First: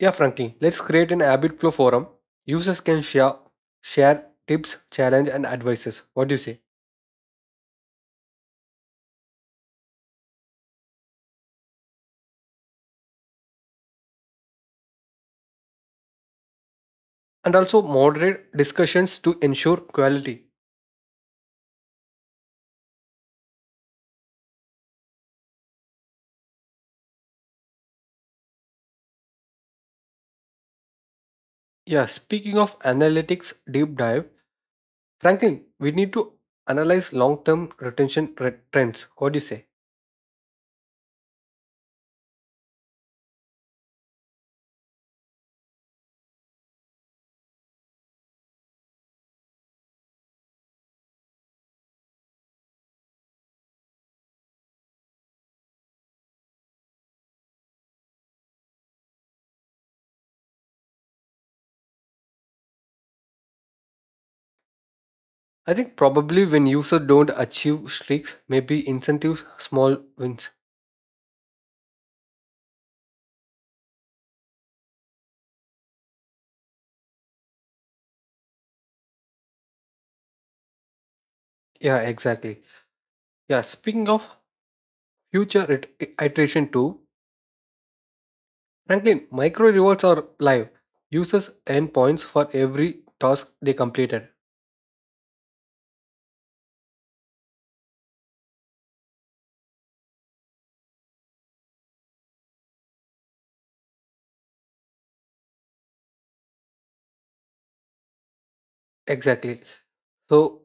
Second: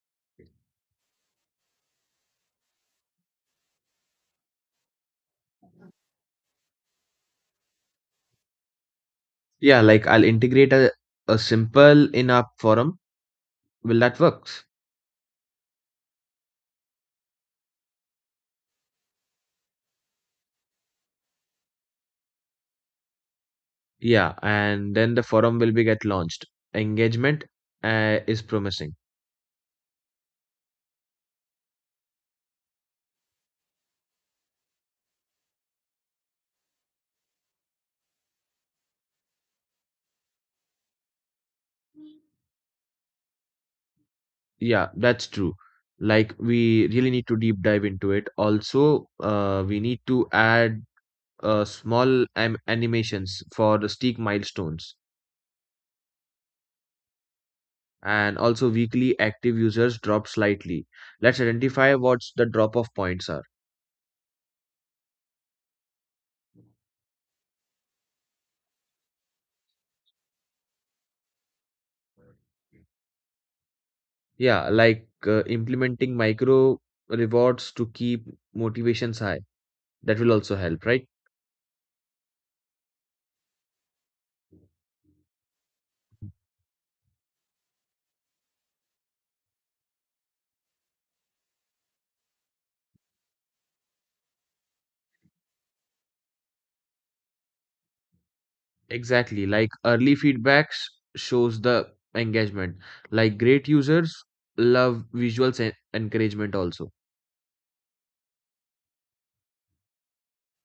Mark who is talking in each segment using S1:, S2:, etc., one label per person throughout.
S1: Yeah, Frankie, let's create an habit flow forum. Users can share tips, challenge, and advices. What do you say?
S2: Yeah, like I'll integrate a simple in-app forum. Will that works?
S1: And also moderate discussions to ensure quality.
S2: Yeah, and then the forum will be get launched. Engagement is promising.
S1: Yeah, speaking of analytics deep dive, Franklin, we need to analyze long-term trends. What do you say?
S2: Yeah, that's true. Like we really need to deep dive into it. Also, we need to add small am animations for the steep milestones. And also weekly active users drop slightly. Let's identify what's the drop-off points are.
S1: I think probably when users don't achieve streaks, maybe incentives, small wins.
S2: Yeah, like implementing micro rewards to keep motivations high. That will also help, right?
S1: Yeah, exactly. Yeah, speaking of future iteration too, Franklin, micro rewards are live. Users earn points for every task they completed.
S2: Exactly. Like early feedbacks shows the engagement. Like great users love visuals and encouragement also.
S1: Exactly. So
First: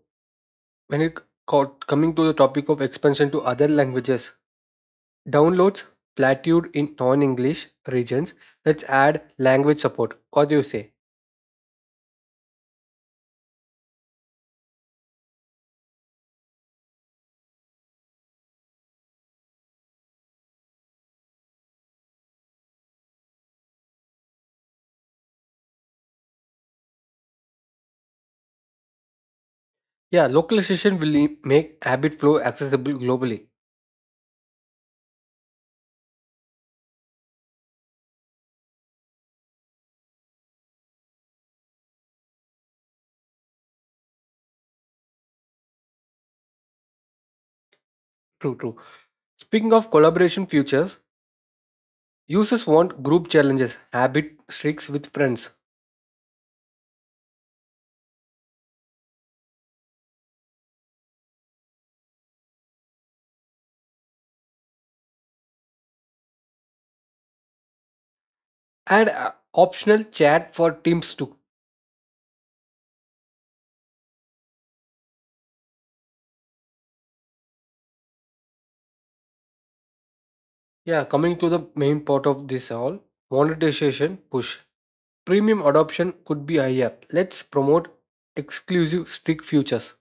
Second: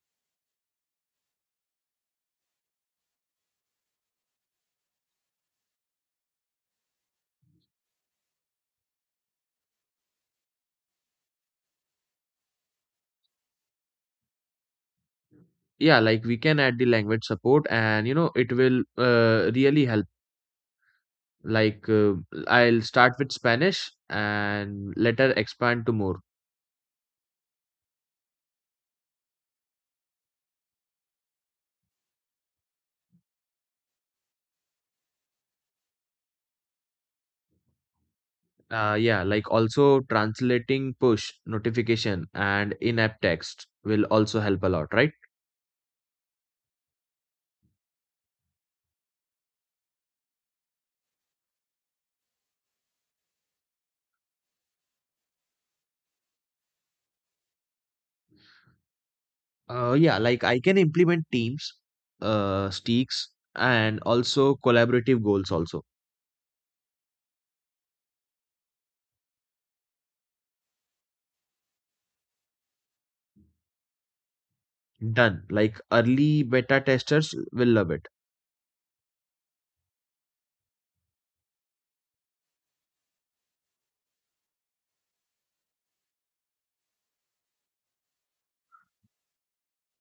S1: when it coming to the topic of expansion to other languages, downloads plateaued in non-English regions. Let's add language support. What do you say?
S2: Yeah, like we can add the language support and you know it will really help. Like I'll start with Spanish and later expand to more.
S1: Yeah, localization will make habit flow accessible globally.
S2: Yeah, like also translating push notification and in-app text will also help a lot, right?
S1: True, true. Speaking of collaboration features, users want group challenges, habit streaks with friends,
S2: Yeah, like I can implement teams, sticks, and also collaborative goals also.
S1: and optional chat for teams too.
S2: Done. Like early beta testers will love it.
S1: Yeah, coming to the main part of this all, monetization push. Premium adoption could be higher. Let's promote exclusive strict features,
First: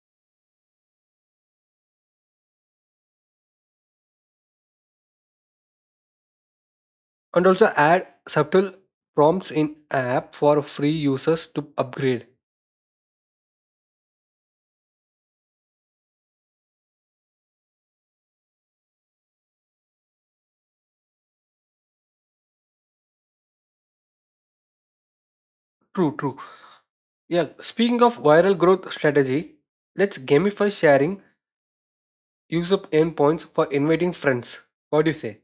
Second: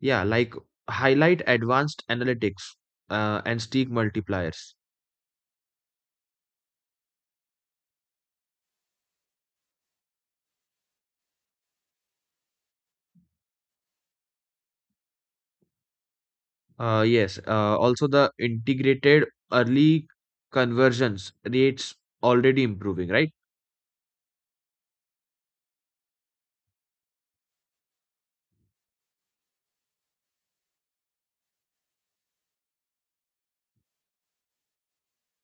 S2: Yeah, like highlight advanced analytics, and stick multipliers.
S1: and also add subtle prompts in app for free users to upgrade.
S2: Yes, also the integrated early conversions rates already improving, right?
S1: True, true. Yeah, speaking of viral growth strategy, let's gamify sharing, use up endpoints for inviting friends. What do you say?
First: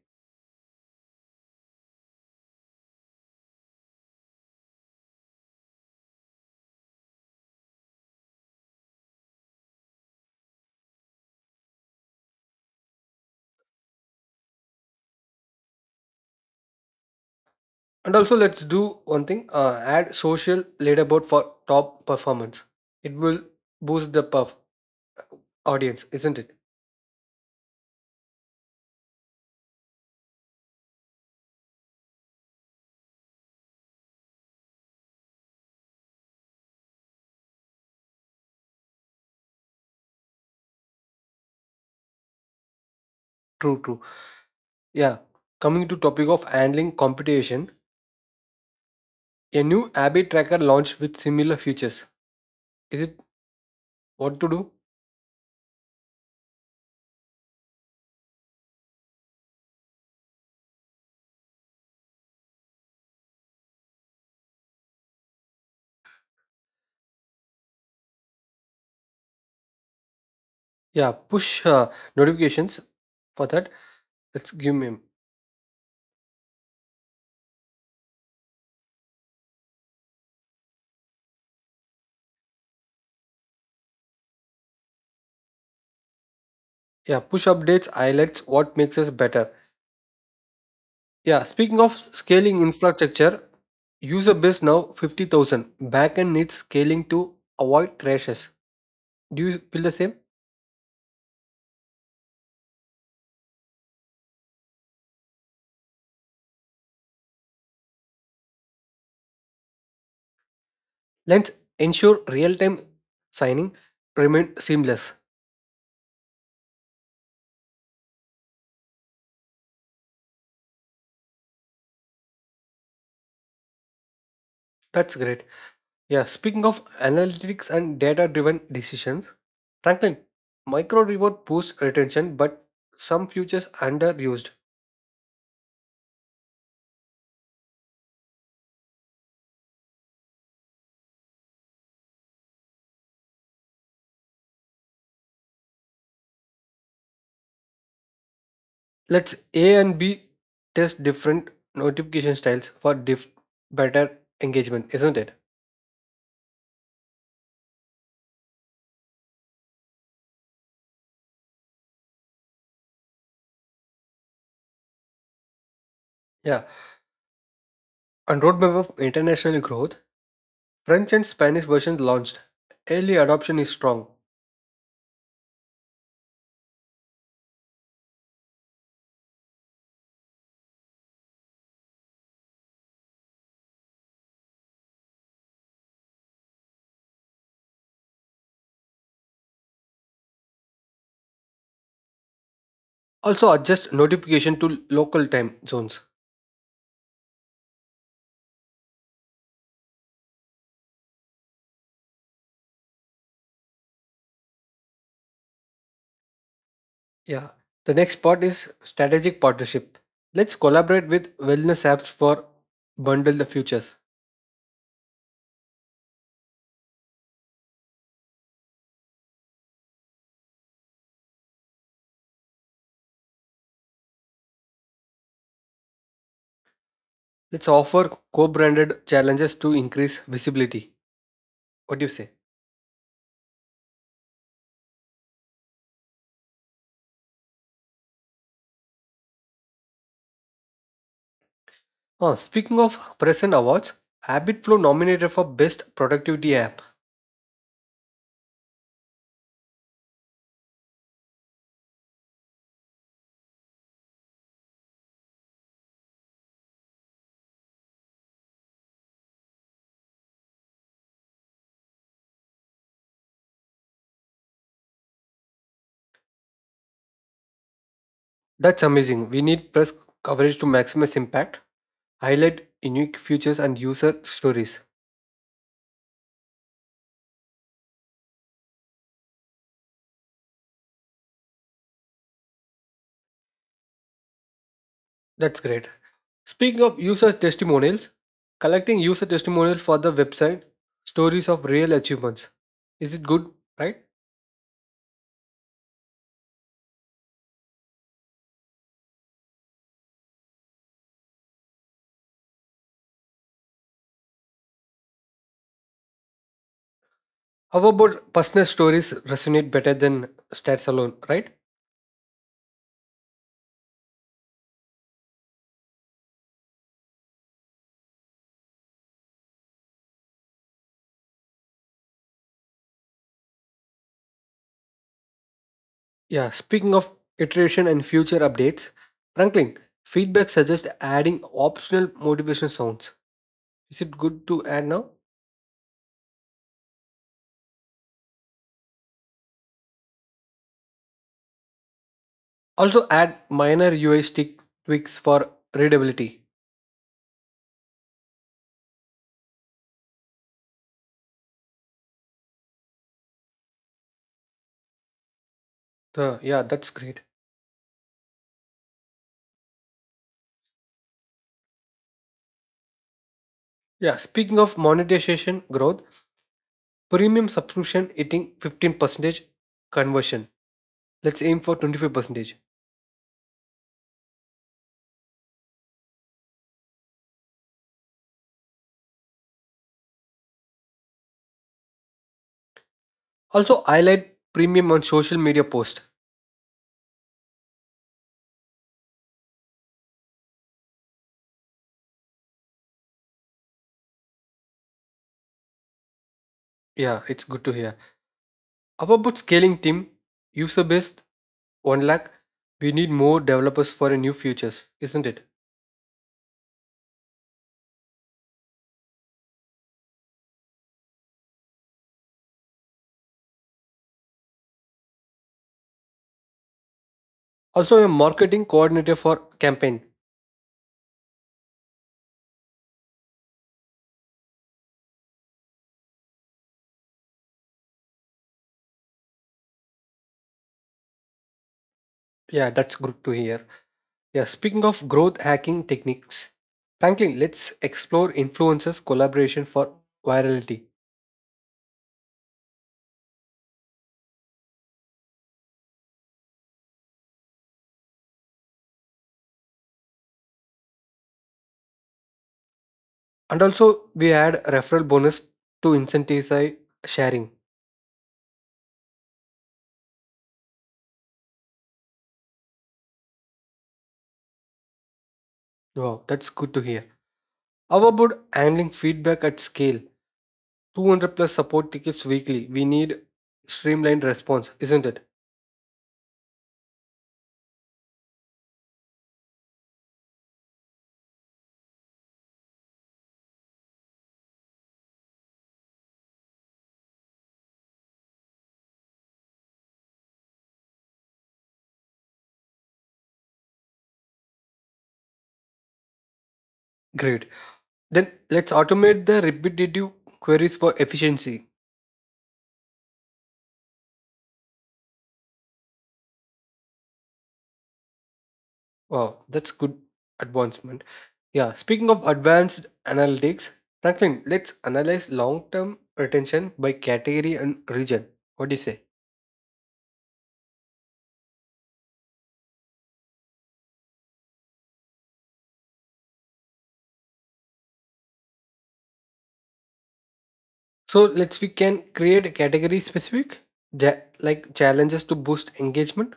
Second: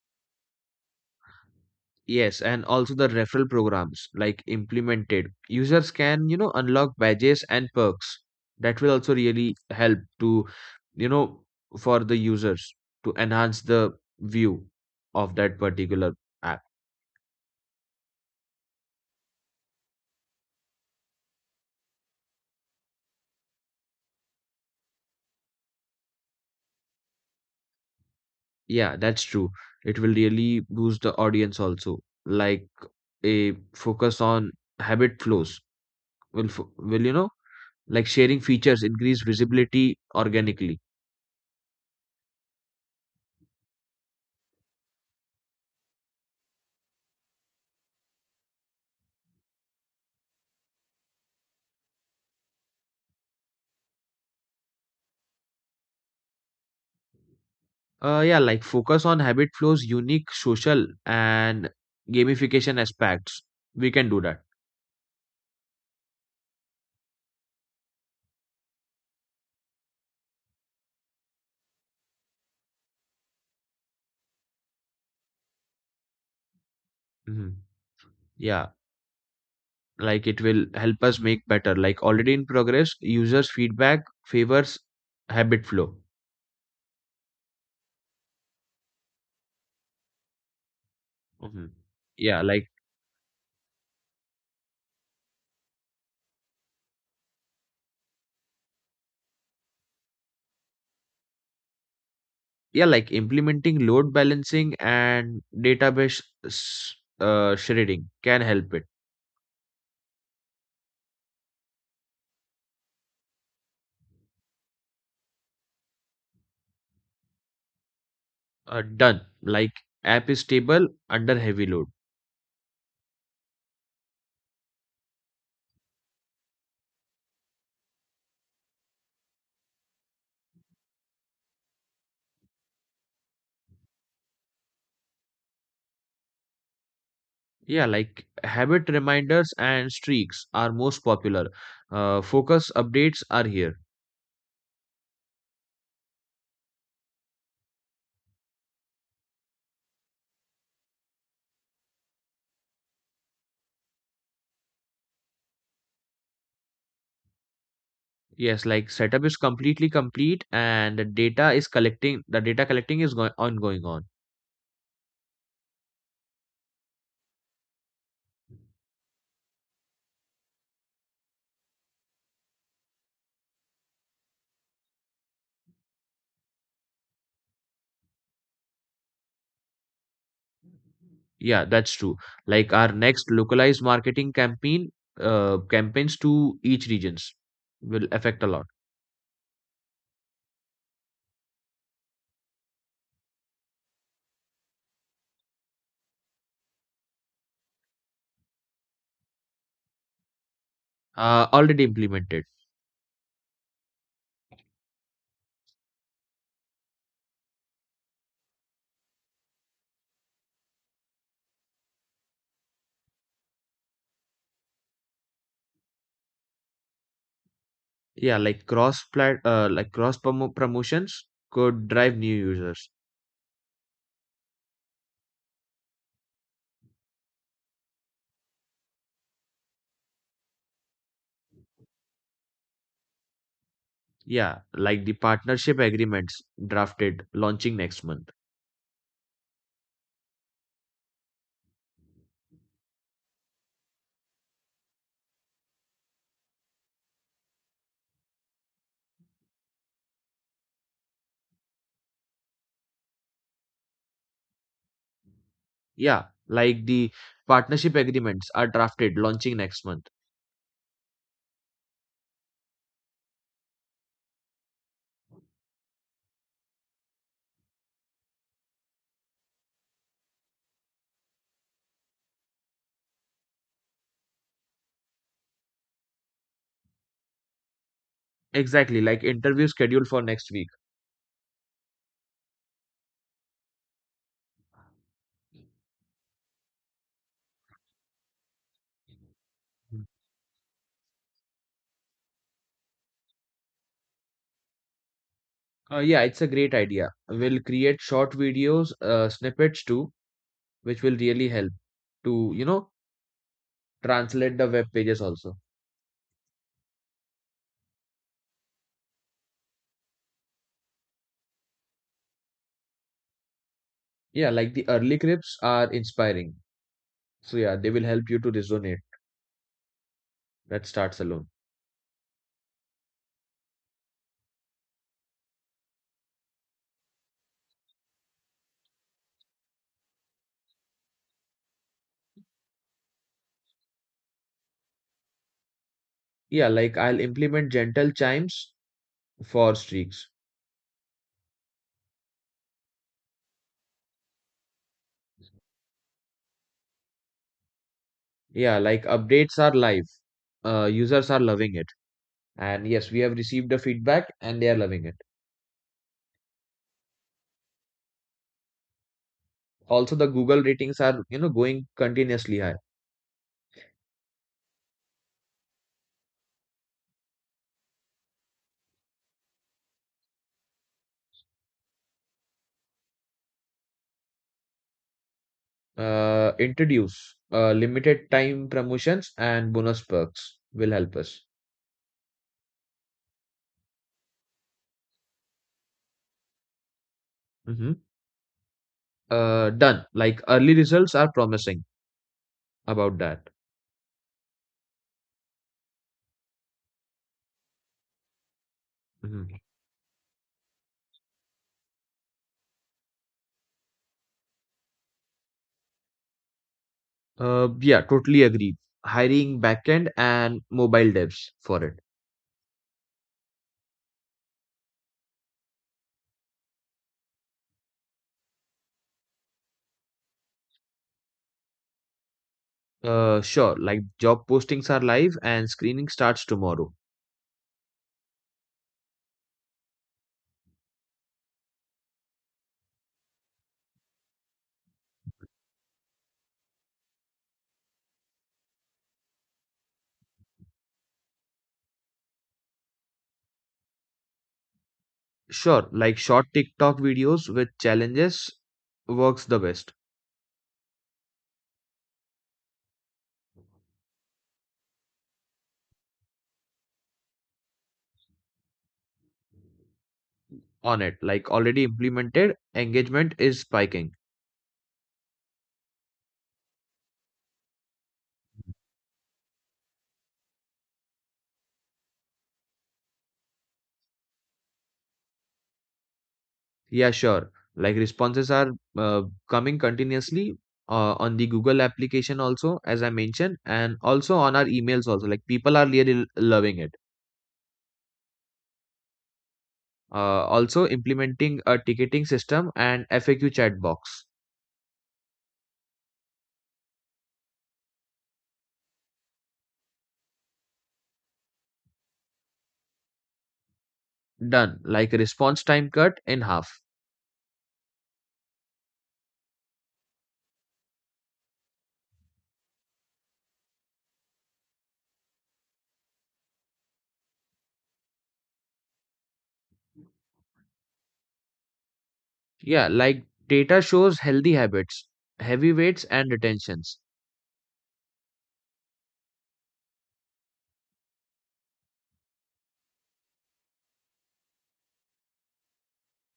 S2: Yes, and also the referral programs like implemented. Users can, you know, unlock badges and perks. That will also really help to, you know, for the users to enhance the view of that particular app.
S1: And also let's do one thing, add social leaderboard for top performance. It will boost the performance audience, isn't it?
S2: Yeah, that's true. It will really boost the audience also. Like a focus on habit flows will, you know, like sharing features increase visibility organically.
S1: True, true. Yeah. Coming to topic of handling competition, a new Abbey tracker launched with similar features. Is it what to do?
S2: Yeah, like focus on habit flow's unique social and gamification aspects. We can do that.
S1: Yeah, push notifications for that. Let's give me.
S2: Mhm. Yeah, like it will help us make better. Like already in progress, users' feedback favors habit flow.
S1: Yeah, push updates highlights what makes us better. Yeah,
S2: Mhm.
S1: speaking of
S2: Yeah,
S1: scaling infrastructure, user base now 50,000. Backend needs scaling to avoid crashes. Do you feel the same?
S2: like implementing load balancing and database shredding can help it.
S1: Let's ensure real-time signing remain seamless.
S2: Done. Like app is stable under heavy load.
S1: That's great. Yeah, speaking of analytics and data driven decisions, Franklin, micro reward boosts retention, but some features underused.
S2: Yeah, like habit reminders and streaks are most popular. Focus updates are here.
S1: Let's A and B test different notification styles for better engagement, isn't it?
S2: Yes, like setup is completely complete and the data is collecting, the data collecting is going on.
S1: Yeah. On roadmap of international growth, French and Spanish versions launched. Early adoption is strong.
S2: Yeah, that's true. Like our next localized marketing campaigns to each regions will affect a lot.
S1: Also, adjust notification to local time zones.
S2: Already implemented.
S1: Yeah. The next part is strategic partnership. Let's collaborate with wellness apps for bundle the futures.
S2: Yeah, like like cross promotions could drive new users.
S1: Let's offer co-branded challenges to increase visibility. What do you say?
S2: Yeah, like the partnership agreements drafted launching next month.
S1: Oh, speaking of present awards, HabitFlow nominated for best productivity app.
S2: Yeah, like the partnership agreements are drafted launching next month.
S1: That's amazing. We need press coverage to maximize impact, highlight unique features and user stories.
S2: Exactly, like interview scheduled for next week.
S1: That's great. Speaking of user testimonials, collecting user testimonials for the website, stories of real achievements. Is it good, right?
S2: Yeah, it's a great idea. We'll create short videos, snippets too, which will really help to, you know, translate the web pages also.
S1: How about personal stories resonate better than stats alone, right?
S2: Yeah, like the early clips are inspiring. So yeah, they will help you to resonate. That starts alone.
S1: Yeah, speaking of iteration and future updates, Franklin, feedback suggests adding optional motivation sounds. Is it good to add now?
S2: Yeah, like I'll implement gentle chimes for streaks.
S1: Also, add minor UI stick tweaks for readability.
S2: Yeah, like updates are live. Users are loving it. And yes, we have received the feedback and they are loving it.
S1: So, yeah, that's great.
S2: Also, the Google ratings are, you know, going continuously high.
S1: Yeah, speaking of monetization growth, premium subscription hitting 15% conversion. Let's aim for 25%.
S2: Introduce limited time promotions and bonus perks will help us.
S1: Also, highlight premium on social media post.
S2: hmm done. Like early results are promising about that.
S1: Yeah, it's good to hear. How about
S2: hmm
S1: scaling team? User base 1 lakh. We need more developers for a new features, isn't it?
S2: yeah, totally agree. Hiring backend and mobile devs for it.
S1: Also, a marketing coordinator for campaign.
S2: Sure. Like job postings are live and screening starts tomorrow.
S1: Yeah, that's good to hear. Yeah, speaking of growth hacking techniques, frankly, let's explore influencers collaboration for virality.
S2: Sure, like short TikTok videos with challenges works the best
S1: And also, we add referral bonus to incentivize sharing.
S2: on it. Like already implemented, engagement is spiking.
S1: Wow, that's good to hear. How about handling feedback at scale? 200 plus support tickets weekly. We need streamlined response, isn't it?
S2: Yeah, sure. Like responses are uh, coming continuously on the Google application also, as I mentioned, and also on our emails also. Like people are really loving it. Also implementing a ticketing system and FAQ chat box.
S1: Great. Then let's automate the repetitive queries for efficiency.
S2: Done. Like response time cut in half.
S1: Wow, that's good advancement. Yeah, speaking of advanced analytics, Franklin, let's analyze long term retention by category and region. What do you say?
S2: Yeah, like data shows healthy habits, heavy weights, and retentions.
S1: So let's we can create a category specific like challenges to boost engagement.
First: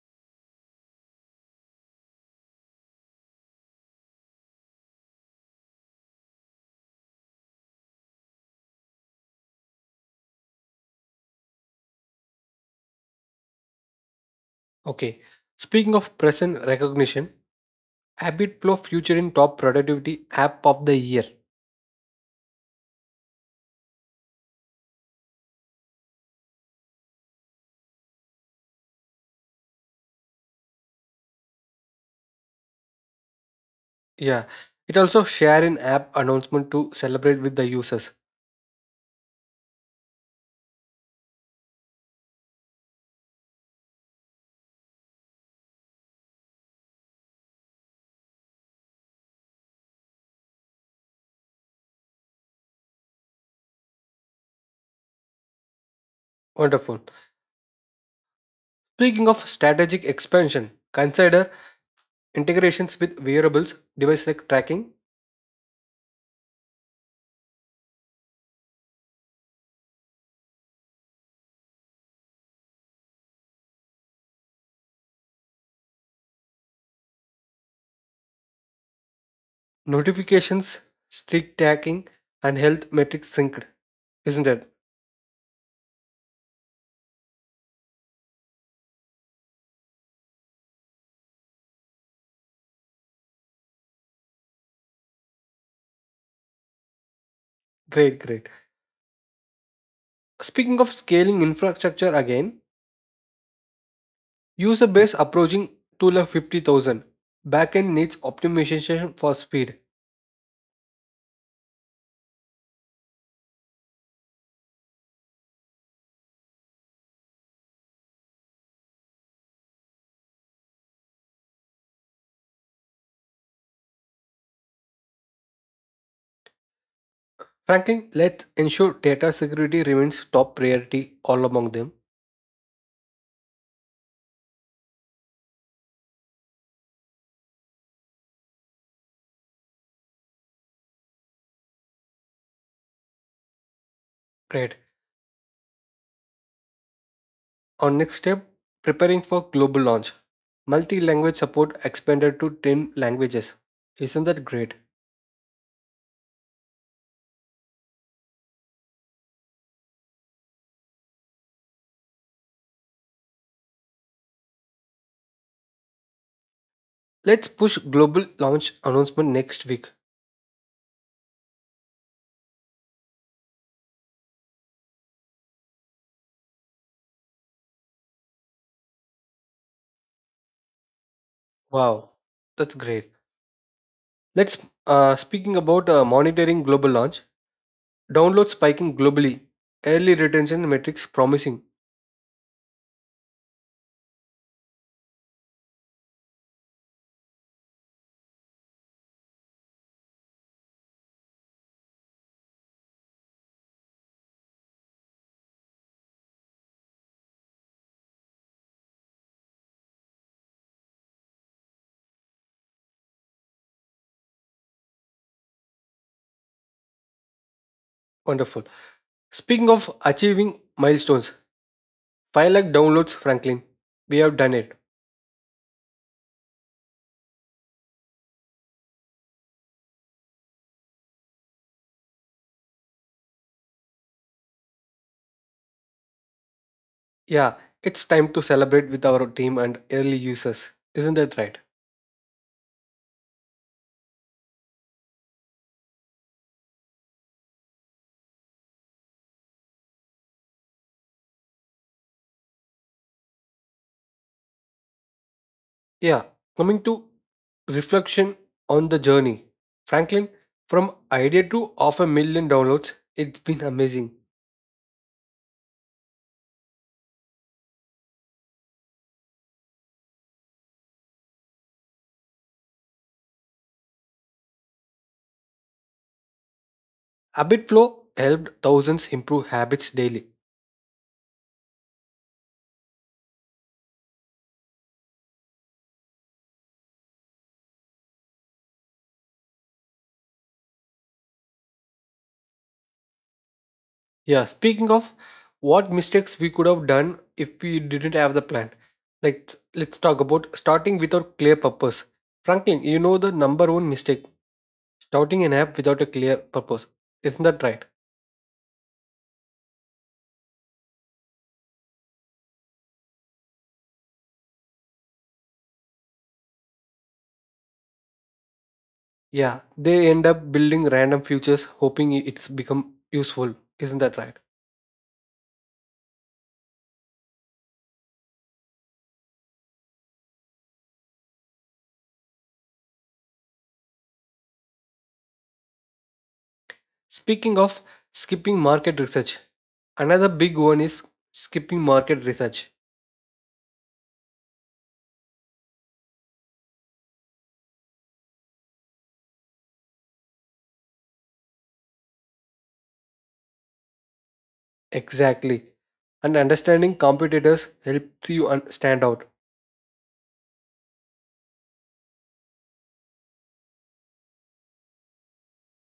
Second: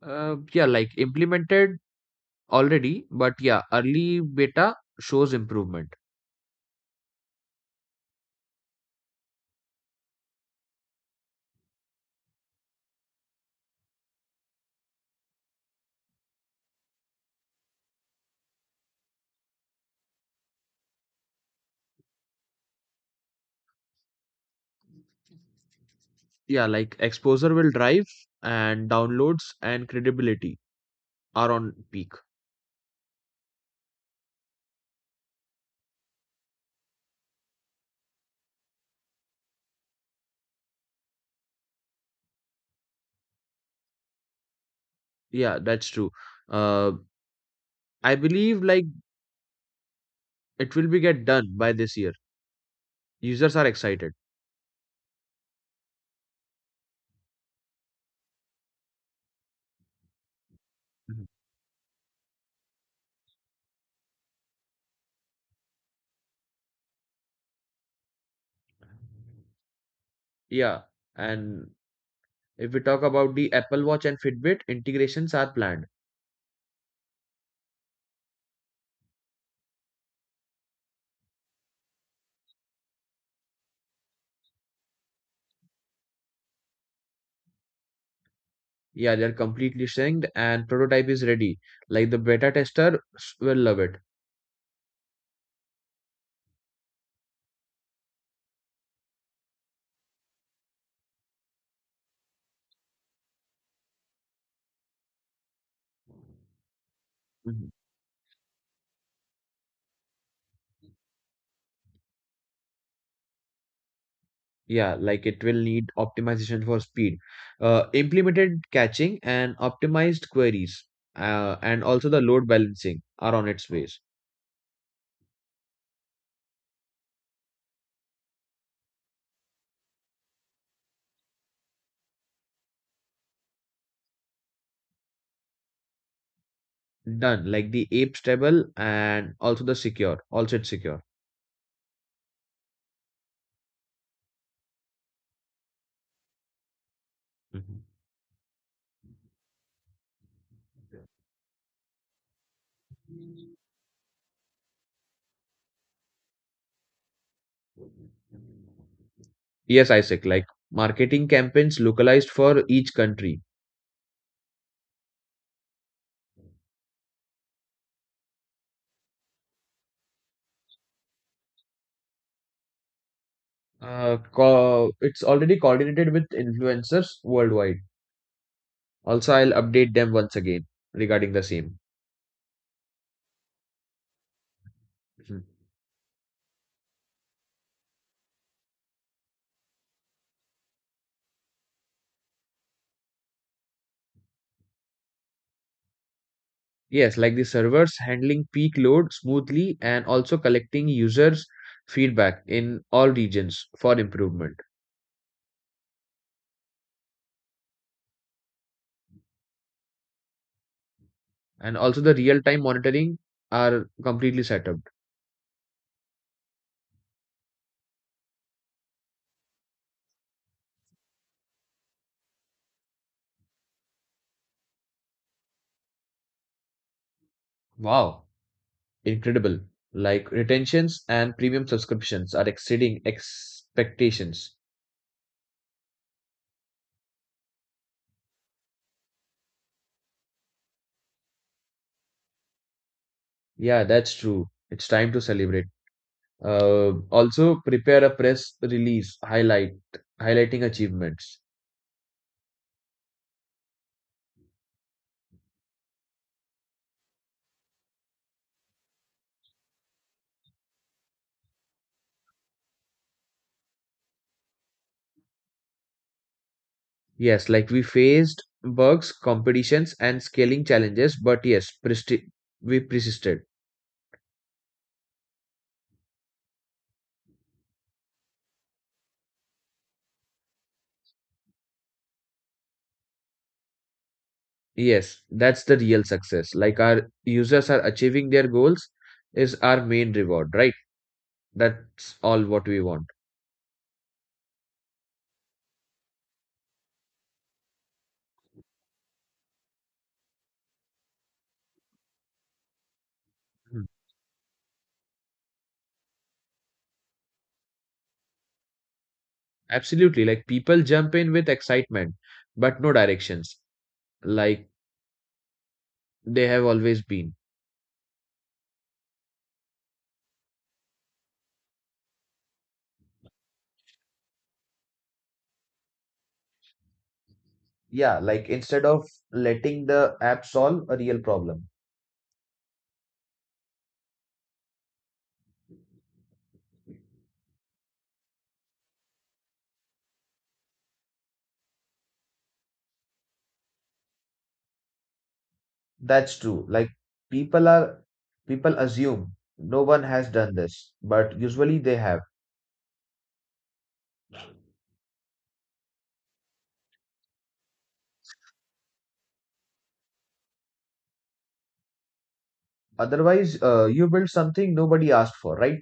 S2: Yeah, like implemented already, but yeah, early beta shows improvement.
S1: Okay. Speaking of present recognition, HabitFlow Future in Top Productivity App of the Year.
S2: Yeah, like exposure will drive, and downloads and credibility are on peak.
S1: Yeah. It also share an app announcement to celebrate with the users.
S2: Yeah, that's true. Uh, I believe like it will be get done by this year. Users are excited.
S1: Wonderful. Speaking of strategic expansion,
S2: Mhm.
S1: consider integrations with wearables, device like tracking,
S2: Yeah, and if we talk about the Apple Watch and Fitbit, integrations are planned.
S1: notifications, streak tracking, and health metrics synced. Isn't it?
S2: Yeah, they're completely synced and prototype is ready. Like the beta tester will love it.
S1: Great, great. Speaking of scaling infrastructure again, user base approaching two lakh 50,000.
S2: Mhm.
S1: Backend needs optimization for speed.
S2: Yeah, like it will need optimization for speed, implemented catching and optimized queries, and also the load balancing are on its ways.
S1: Frankly, let's ensure data security remains top priority all among them.
S2: Done. Like the ape stable and also the secure. Also it's secure.
S1: Great.
S2: Mhm.
S1: Our next step preparing for global launch. Multi language support expanded to 10 languages. Isn't that great?
S2: Yes, Isaac. Like marketing campaigns localized for each country.
S1: Let's push global launch announcement next week.
S2: It's already coordinated with influencers worldwide. Also, I'll update them once again regarding the same.
S1: Wow, that's great. Let's
S2: Mhm.
S1: speaking about monitoring global launch. Download spiking globally. Early retention metrics promising.
S2: Yes, like the servers handling peak load smoothly and also collecting users' feedback in all regions for improvement. And also the real-time monitoring are completely set up.
S1: Wonderful. Speaking of achieving milestones, 5 lakh downloads, Franklin. We have done it.
S2: Wow, incredible. Like retentions and premium subscriptions are exceeding expectations.
S1: Yeah, it's time to celebrate with our team and early users. Isn't that right?
S2: Yeah, that's true. It's time to celebrate. Also prepare a press release highlighting achievements.
S1: Yeah, coming to reflection on the journey. Franklin, from idea to half a million downloads, it's been amazing.
S2: Yes, like we faced bugs, competitions, and scaling challenges, but yes, we persisted.
S1: Habit Flow helped thousands improve habits daily.
S2: Yes, that's the real success. Like our users are achieving their goals is our main reward, right? That's all what we want.
S1: Yeah, speaking of what mistakes we could have done if we didn't have the plan. Like let's talk about starting without clear purpose. Franklin, you know the number
S2: Mhm.
S1: one mistake, starting an app without a clear purpose. Isn't that right?
S2: Absolutely. Like people jump in with excitement, but no directions, like they have always been.
S1: Yeah, they end up building random futures hoping it's become useful. Isn't that right?
S2: Yeah, like instead of letting the app solve a real problem.
S1: Speaking of skipping market research, another big one is skipping market research.
S2: That's true. Like people are people assume no one has done this, but usually they have.
S1: Exactly. And understanding competitors helps you stand out.
S2: Otherwise, you build something nobody asked for, right?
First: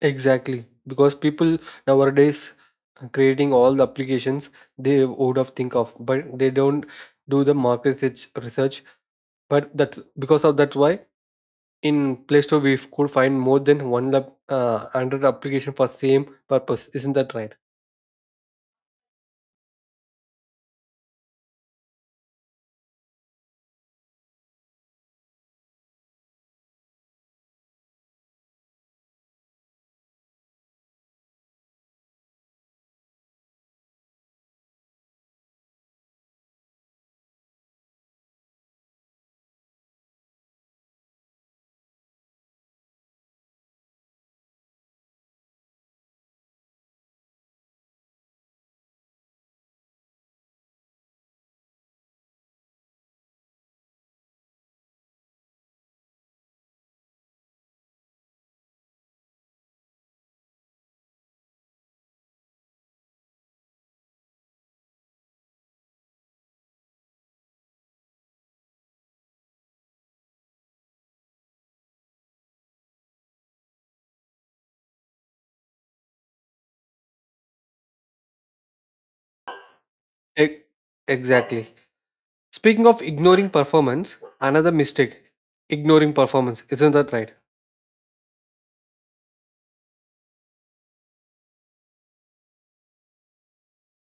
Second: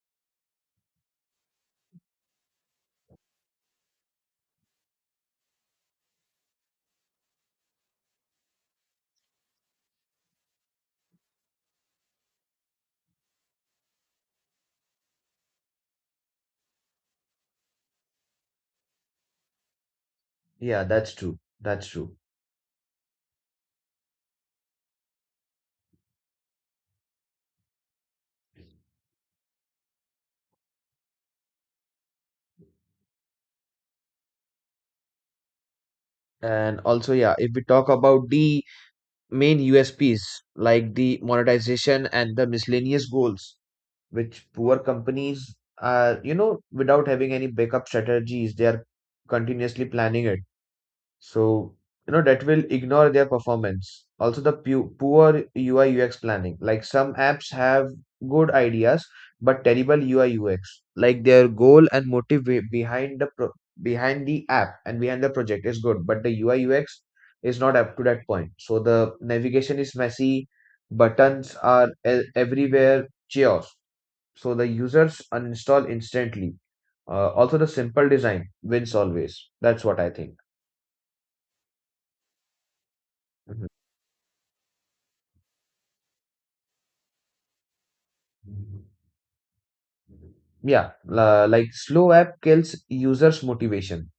S1: Exactly, because people nowadays creating all the applications they would have think of, but they don't do the market research. But that's because of that's why in Play Store we could find more than one lab, Android application for same purpose. Isn't that right?
S2: Yeah, that's true. And also, yeah, if we talk about the main USPs like the monetization and the miscellaneous goals, which poor companies are, you know, without having any backup strategies, they are continuously planning it. So, you know, that will ignore their performance. Also, the poor UI UX planning. Like some apps have good ideas, but terrible UI UX. Like their goal and motive behind the behind the app and behind the project is good, but the UI UX is not up to that point. So the navigation is messy, buttons are everywhere, chaos. So the users uninstall instantly. Also, the simple design wins always. That's what I think.
S1: E- Exactly. Speaking of ignoring performance, another mistake. Ignoring performance. Isn't that right?
S2: Mhm. Yeah, like slow app kills users' motivation.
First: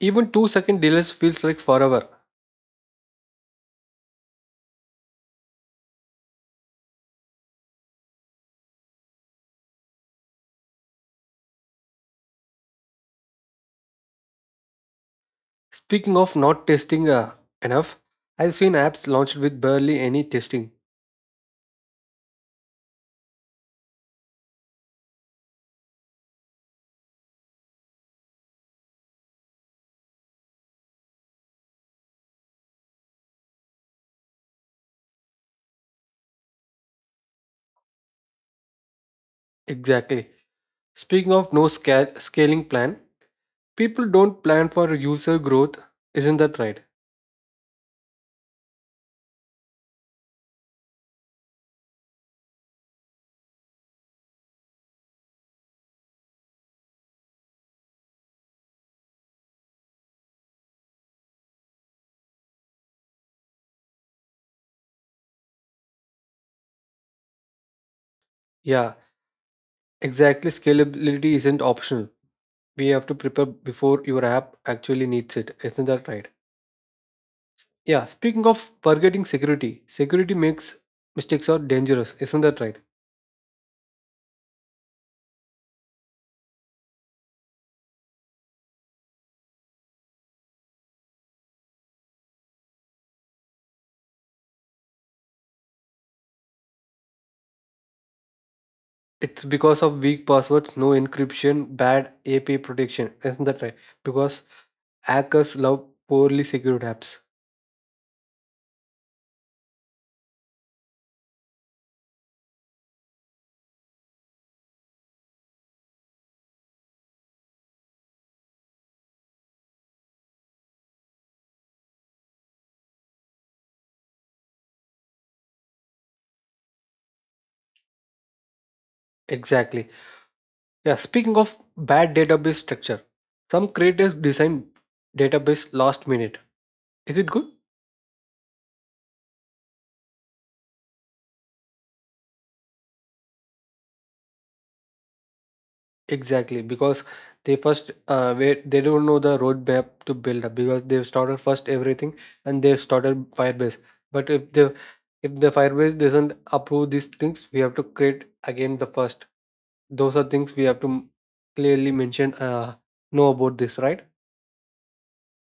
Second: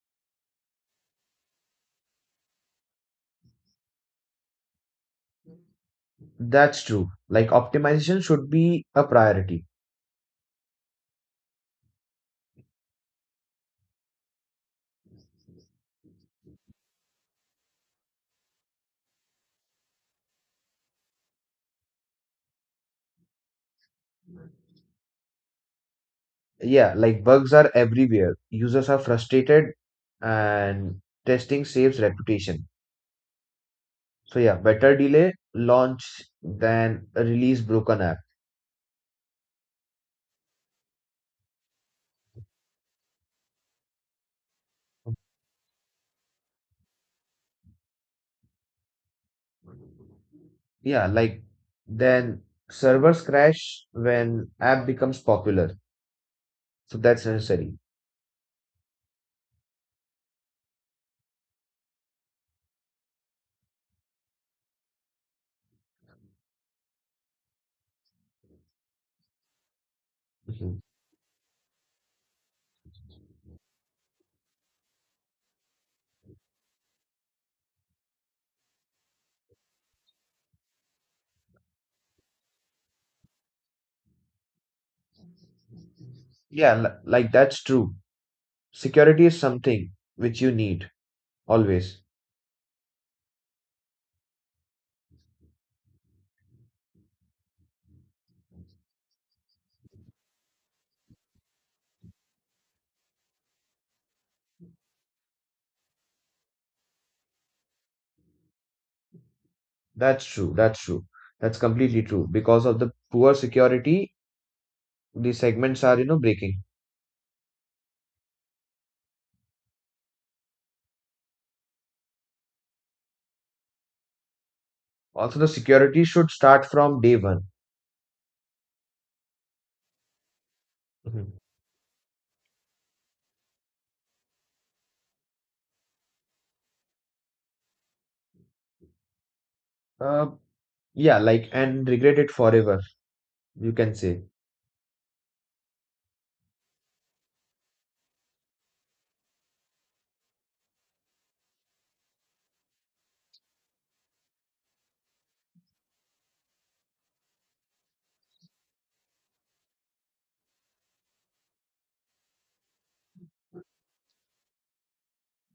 S1: Even 2 second delays feels like forever.
S2: That's true. Like optimization should be a priority.
S1: Speaking of not testing enough, I've seen apps launched with barely any testing.
S2: Yeah, like bugs are everywhere. Users are frustrated and testing saves reputation. So yeah, better delay launch than a release broken app.
S1: Exactly. Speaking of no scaling plan, people don't plan for user growth. Isn't that right?
S2: Yeah, like then servers crash when app becomes popular. So that's necessary.
S1: Yeah, exactly.
S2: Mhm.
S1: Scalability isn't optional. We have to prepare before your app actually needs it. Isn't that right? Yeah, speaking of forgetting security, security makes mistakes are dangerous. Isn't that right?
S2: Yeah, like that's true. Security is something which you need. Always.
S1: It's because of weak passwords, no encryption, bad API protection. Isn't that right? Because hackers love poorly secured apps.
S2: That's true. That's completely true. Because of the poor security, the segments are, you know, breaking. Also, the security should start from day one.
S1: Exactly. Yeah, speaking
S2: Mhm.
S1: of bad database structure, some creators design database last minute. Is it good?
S2: Uh, yeah, like, and regret it forever, you can say.
S1: Exactly, because they first wait, they don't know the roadmap to build up because they've started first everything, and they've started Firebase. But if the Firebase doesn't approve these things, we have to create again the first. Those are things we have to clearly mention. Know about this, right?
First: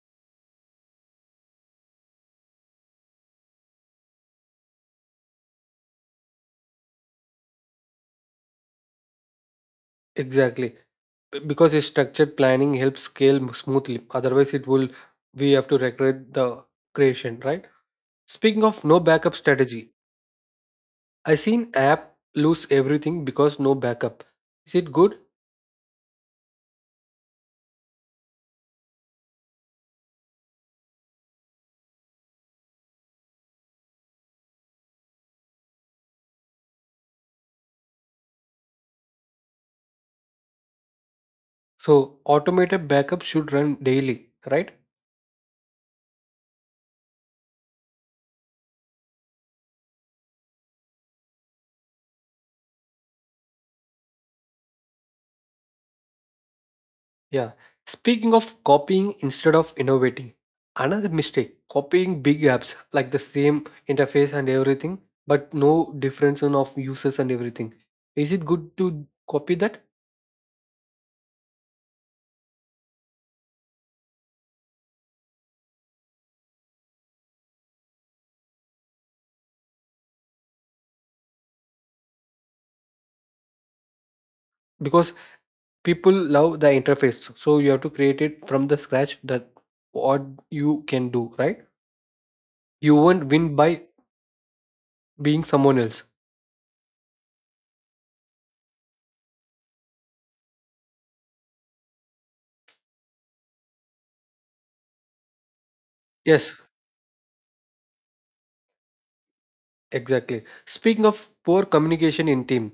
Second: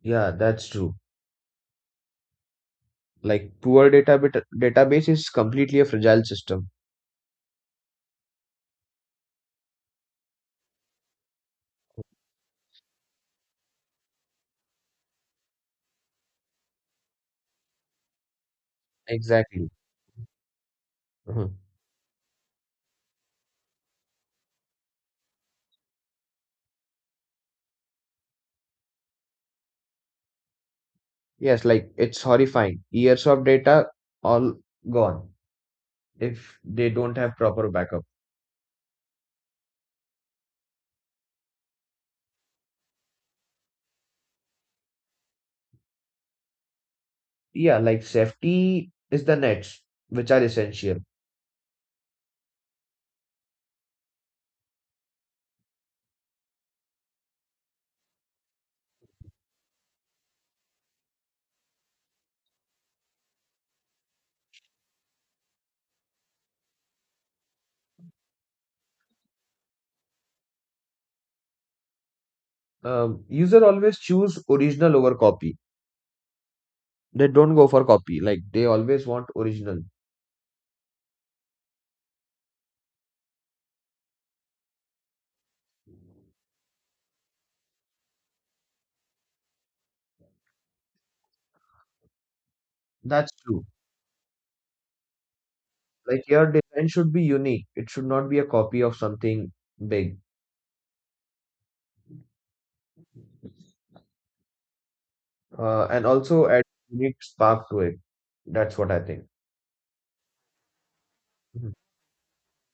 S2: Yeah, that's true. Like, poor database is completely a fragile system.
S1: Exactly. Because a structured planning helps scale smoothly, otherwise it will, we have to regret the creation, right? Speaking of no backup
S2: Exactly.
S1: strategy, I
S2: Mhm.
S1: seen app lose everything because no backup. Is it good?
S2: Yes, like, it's horrifying. Years of data all gone if they don't have proper backup.
S1: So automated backup should run daily, right?
S2: Yeah, like safety is the nets, which are essential.
S1: Yeah, speaking of copying instead of innovating, another mistake copying big apps like the same interface and everything, but no difference in of users and everything. Is it good to copy that?
S2: User always choose original over copy. They don't go for copy. Like they always want original.
S1: Because people love the interface, so you have to create it from the scratch, that what you can do, right? You won't
S2: That's
S1: win
S2: true.
S1: by being someone else.
S2: Like your design should be unique. It should not be a copy of something big. And also
S1: Yes,
S2: add unique spark to it. That's what I think.
S1: exactly. Speaking of poor
S2: Mhm.
S1: communication in team,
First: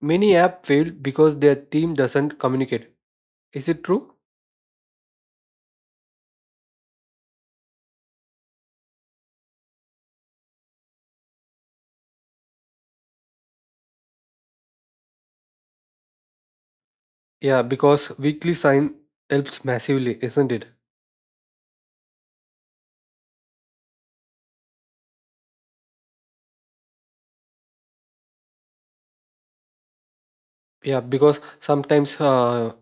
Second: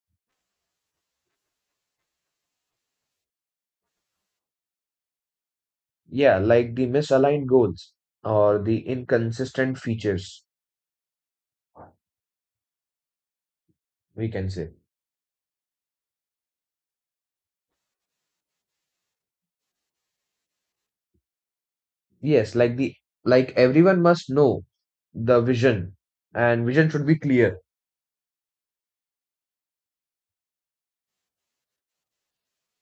S1: many app fail because their team doesn't communicate. Is it true?
S2: Yeah, like the misaligned goals or the inconsistent features, we can say.
S1: Yeah, because weekly sign helps massively, isn't it?
S2: Yes, like everyone must know the vision, and vision should be clear.
S1: Yeah, because sometimes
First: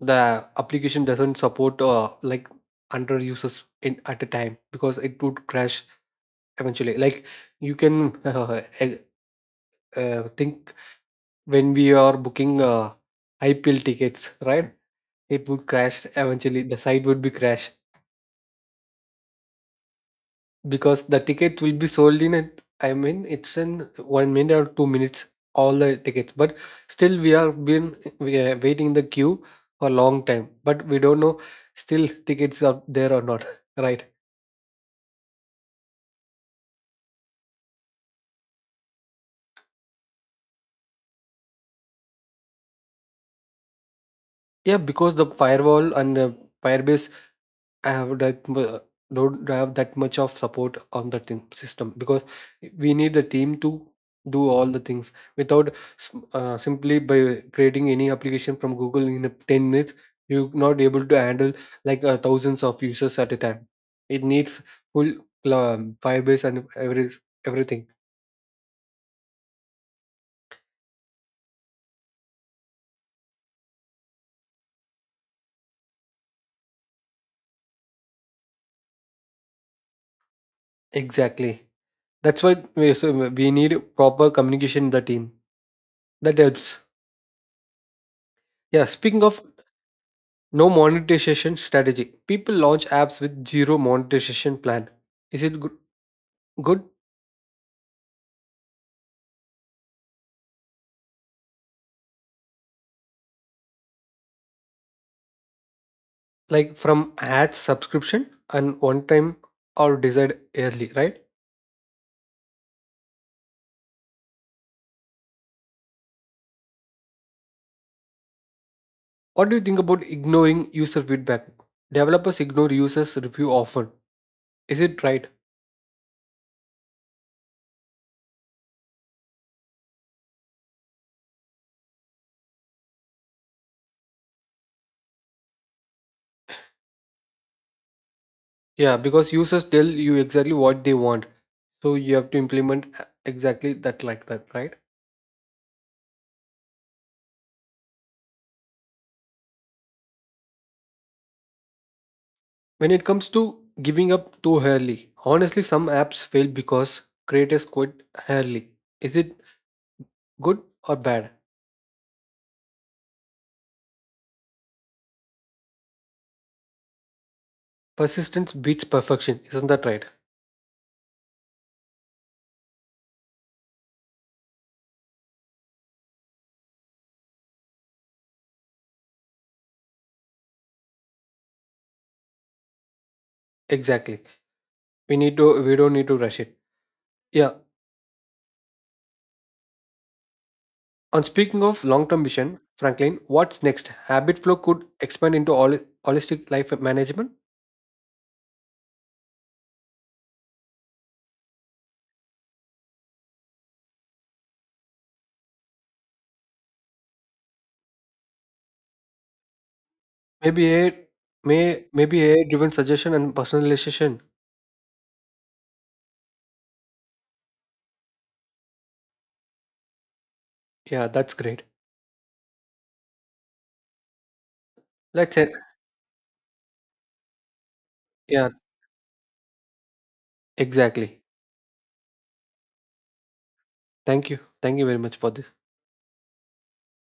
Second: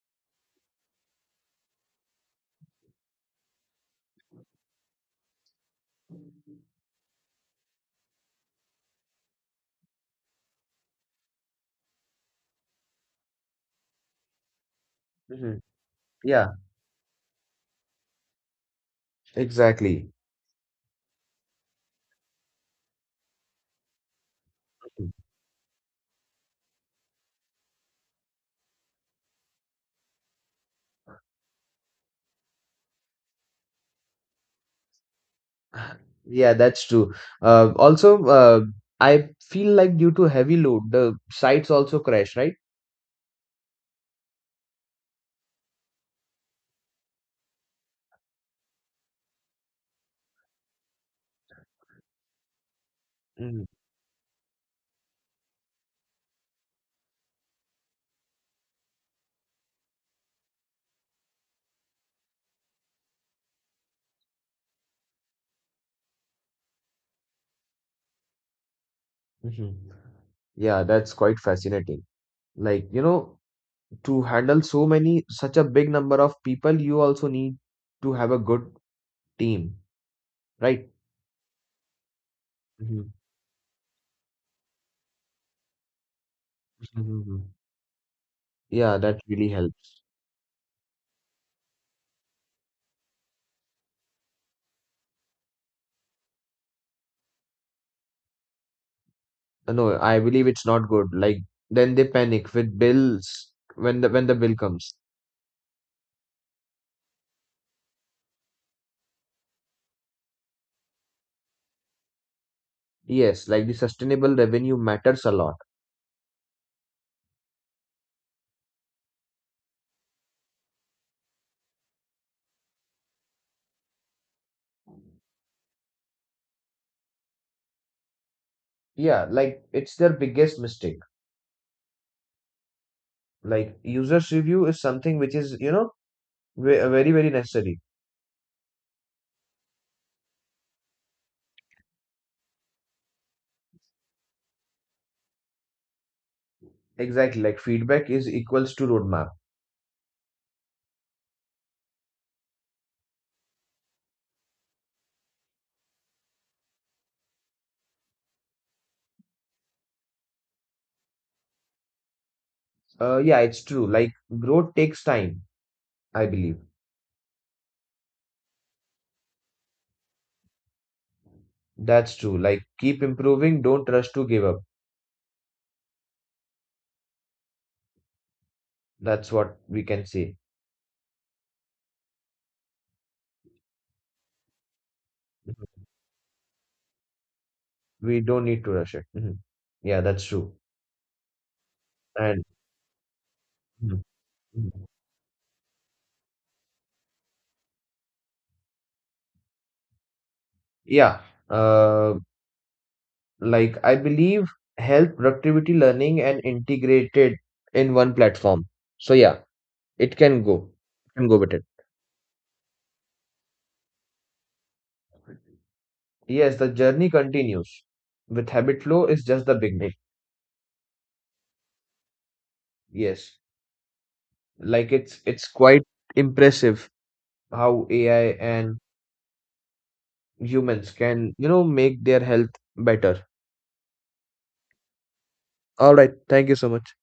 S1: the application doesn't support like under users in at a time because it would crash. Eventually, like you can think when we are booking IPL tickets, right? It
S2: Mhm.
S1: would crash
S2: Yeah,
S1: eventually. The site would be crashed
S2: exactly.
S1: because the ticket will be sold in. It, I mean, it's in 1 minute or 2 minutes. All the tickets, but still we are waiting in the queue for a long time. But we don't know still tickets are there or not, right?
S2: Yeah, that's true. Also, I feel like due to heavy load, the sites also crash, right?
S1: Yeah, because the firewall and the Firebase I have that mu- don't have that much of support on the team system, because we need the team
S2: Mhm.
S1: to do all the things without simply by creating any application from Google in a 10 minutes. You're not able to handle like thousands of users at a time. It needs full firebase and everything.
S2: Mhm. Yeah, that's quite fascinating. Like, you know, to handle so many, such a big number of people, you also need to have a good team, right?
S1: Exactly, that's why we,
S2: Mhm.
S1: so we need proper communication in the team. That helps.
S2: Mhm, mhm.
S1: Yeah,
S2: Yeah, that
S1: speaking of
S2: really helps.
S1: no monetization strategy. People launch apps with zero monetization plan. Is it good?
S2: No, I believe it's not good. Like then they panic with bills when the bill comes.
S1: Like from ads, subscription, and one time or desired early, right?
S2: Yes, like the sustainable revenue matters a lot.
S1: What do you think about ignoring user feedback? Developers ignore users' review often. Is it right?
S2: Yeah, like it's their biggest mistake. Like users review is something which is, you know, very very necessary.
S1: Yeah, because users tell you exactly what they want. So you have to implement exactly that, like that, right?
S2: Exactly, like feedback is equals to roadmap.
S1: When it comes to giving up too early, honestly, some apps fail because creators quit early. Is it good or bad?
S2: Yeah, it's true. Like growth takes time, I believe.
S1: Persistence beats perfection, isn't that right?
S2: That's true. Like keep improving, don't rush to give up. That's what we can say.
S1: Exactly, we need to, we don't need to rush it. Yeah.
S2: We don't need to rush it. Mhm. Yeah, that's true.
S1: On speaking of long-term
S2: And
S1: vision, Franklin, what's next?
S2: Mhm.
S1: Habit flow
S2: Mhm.
S1: could expand into all holistic life management.
S2: Yeah, uh, like I believe health, productivity, learning, and integrated in one platform. So yeah, it can
S1: Maybe
S2: go.
S1: a,
S2: it can go with it.
S1: may, maybe a driven suggestion and personalization.
S2: Yes, the journey continues. With habit flow is just the beginning.
S1: Yeah, that's great.
S2: Yes, like it's
S1: Let's
S2: it's
S1: end.
S2: quite impressive how AI
S1: Yeah,
S2: and humans
S1: exactly.
S2: can, you know, make their health better.
S1: Thank you, thank you very much for this.
S2: All right, thank you so much.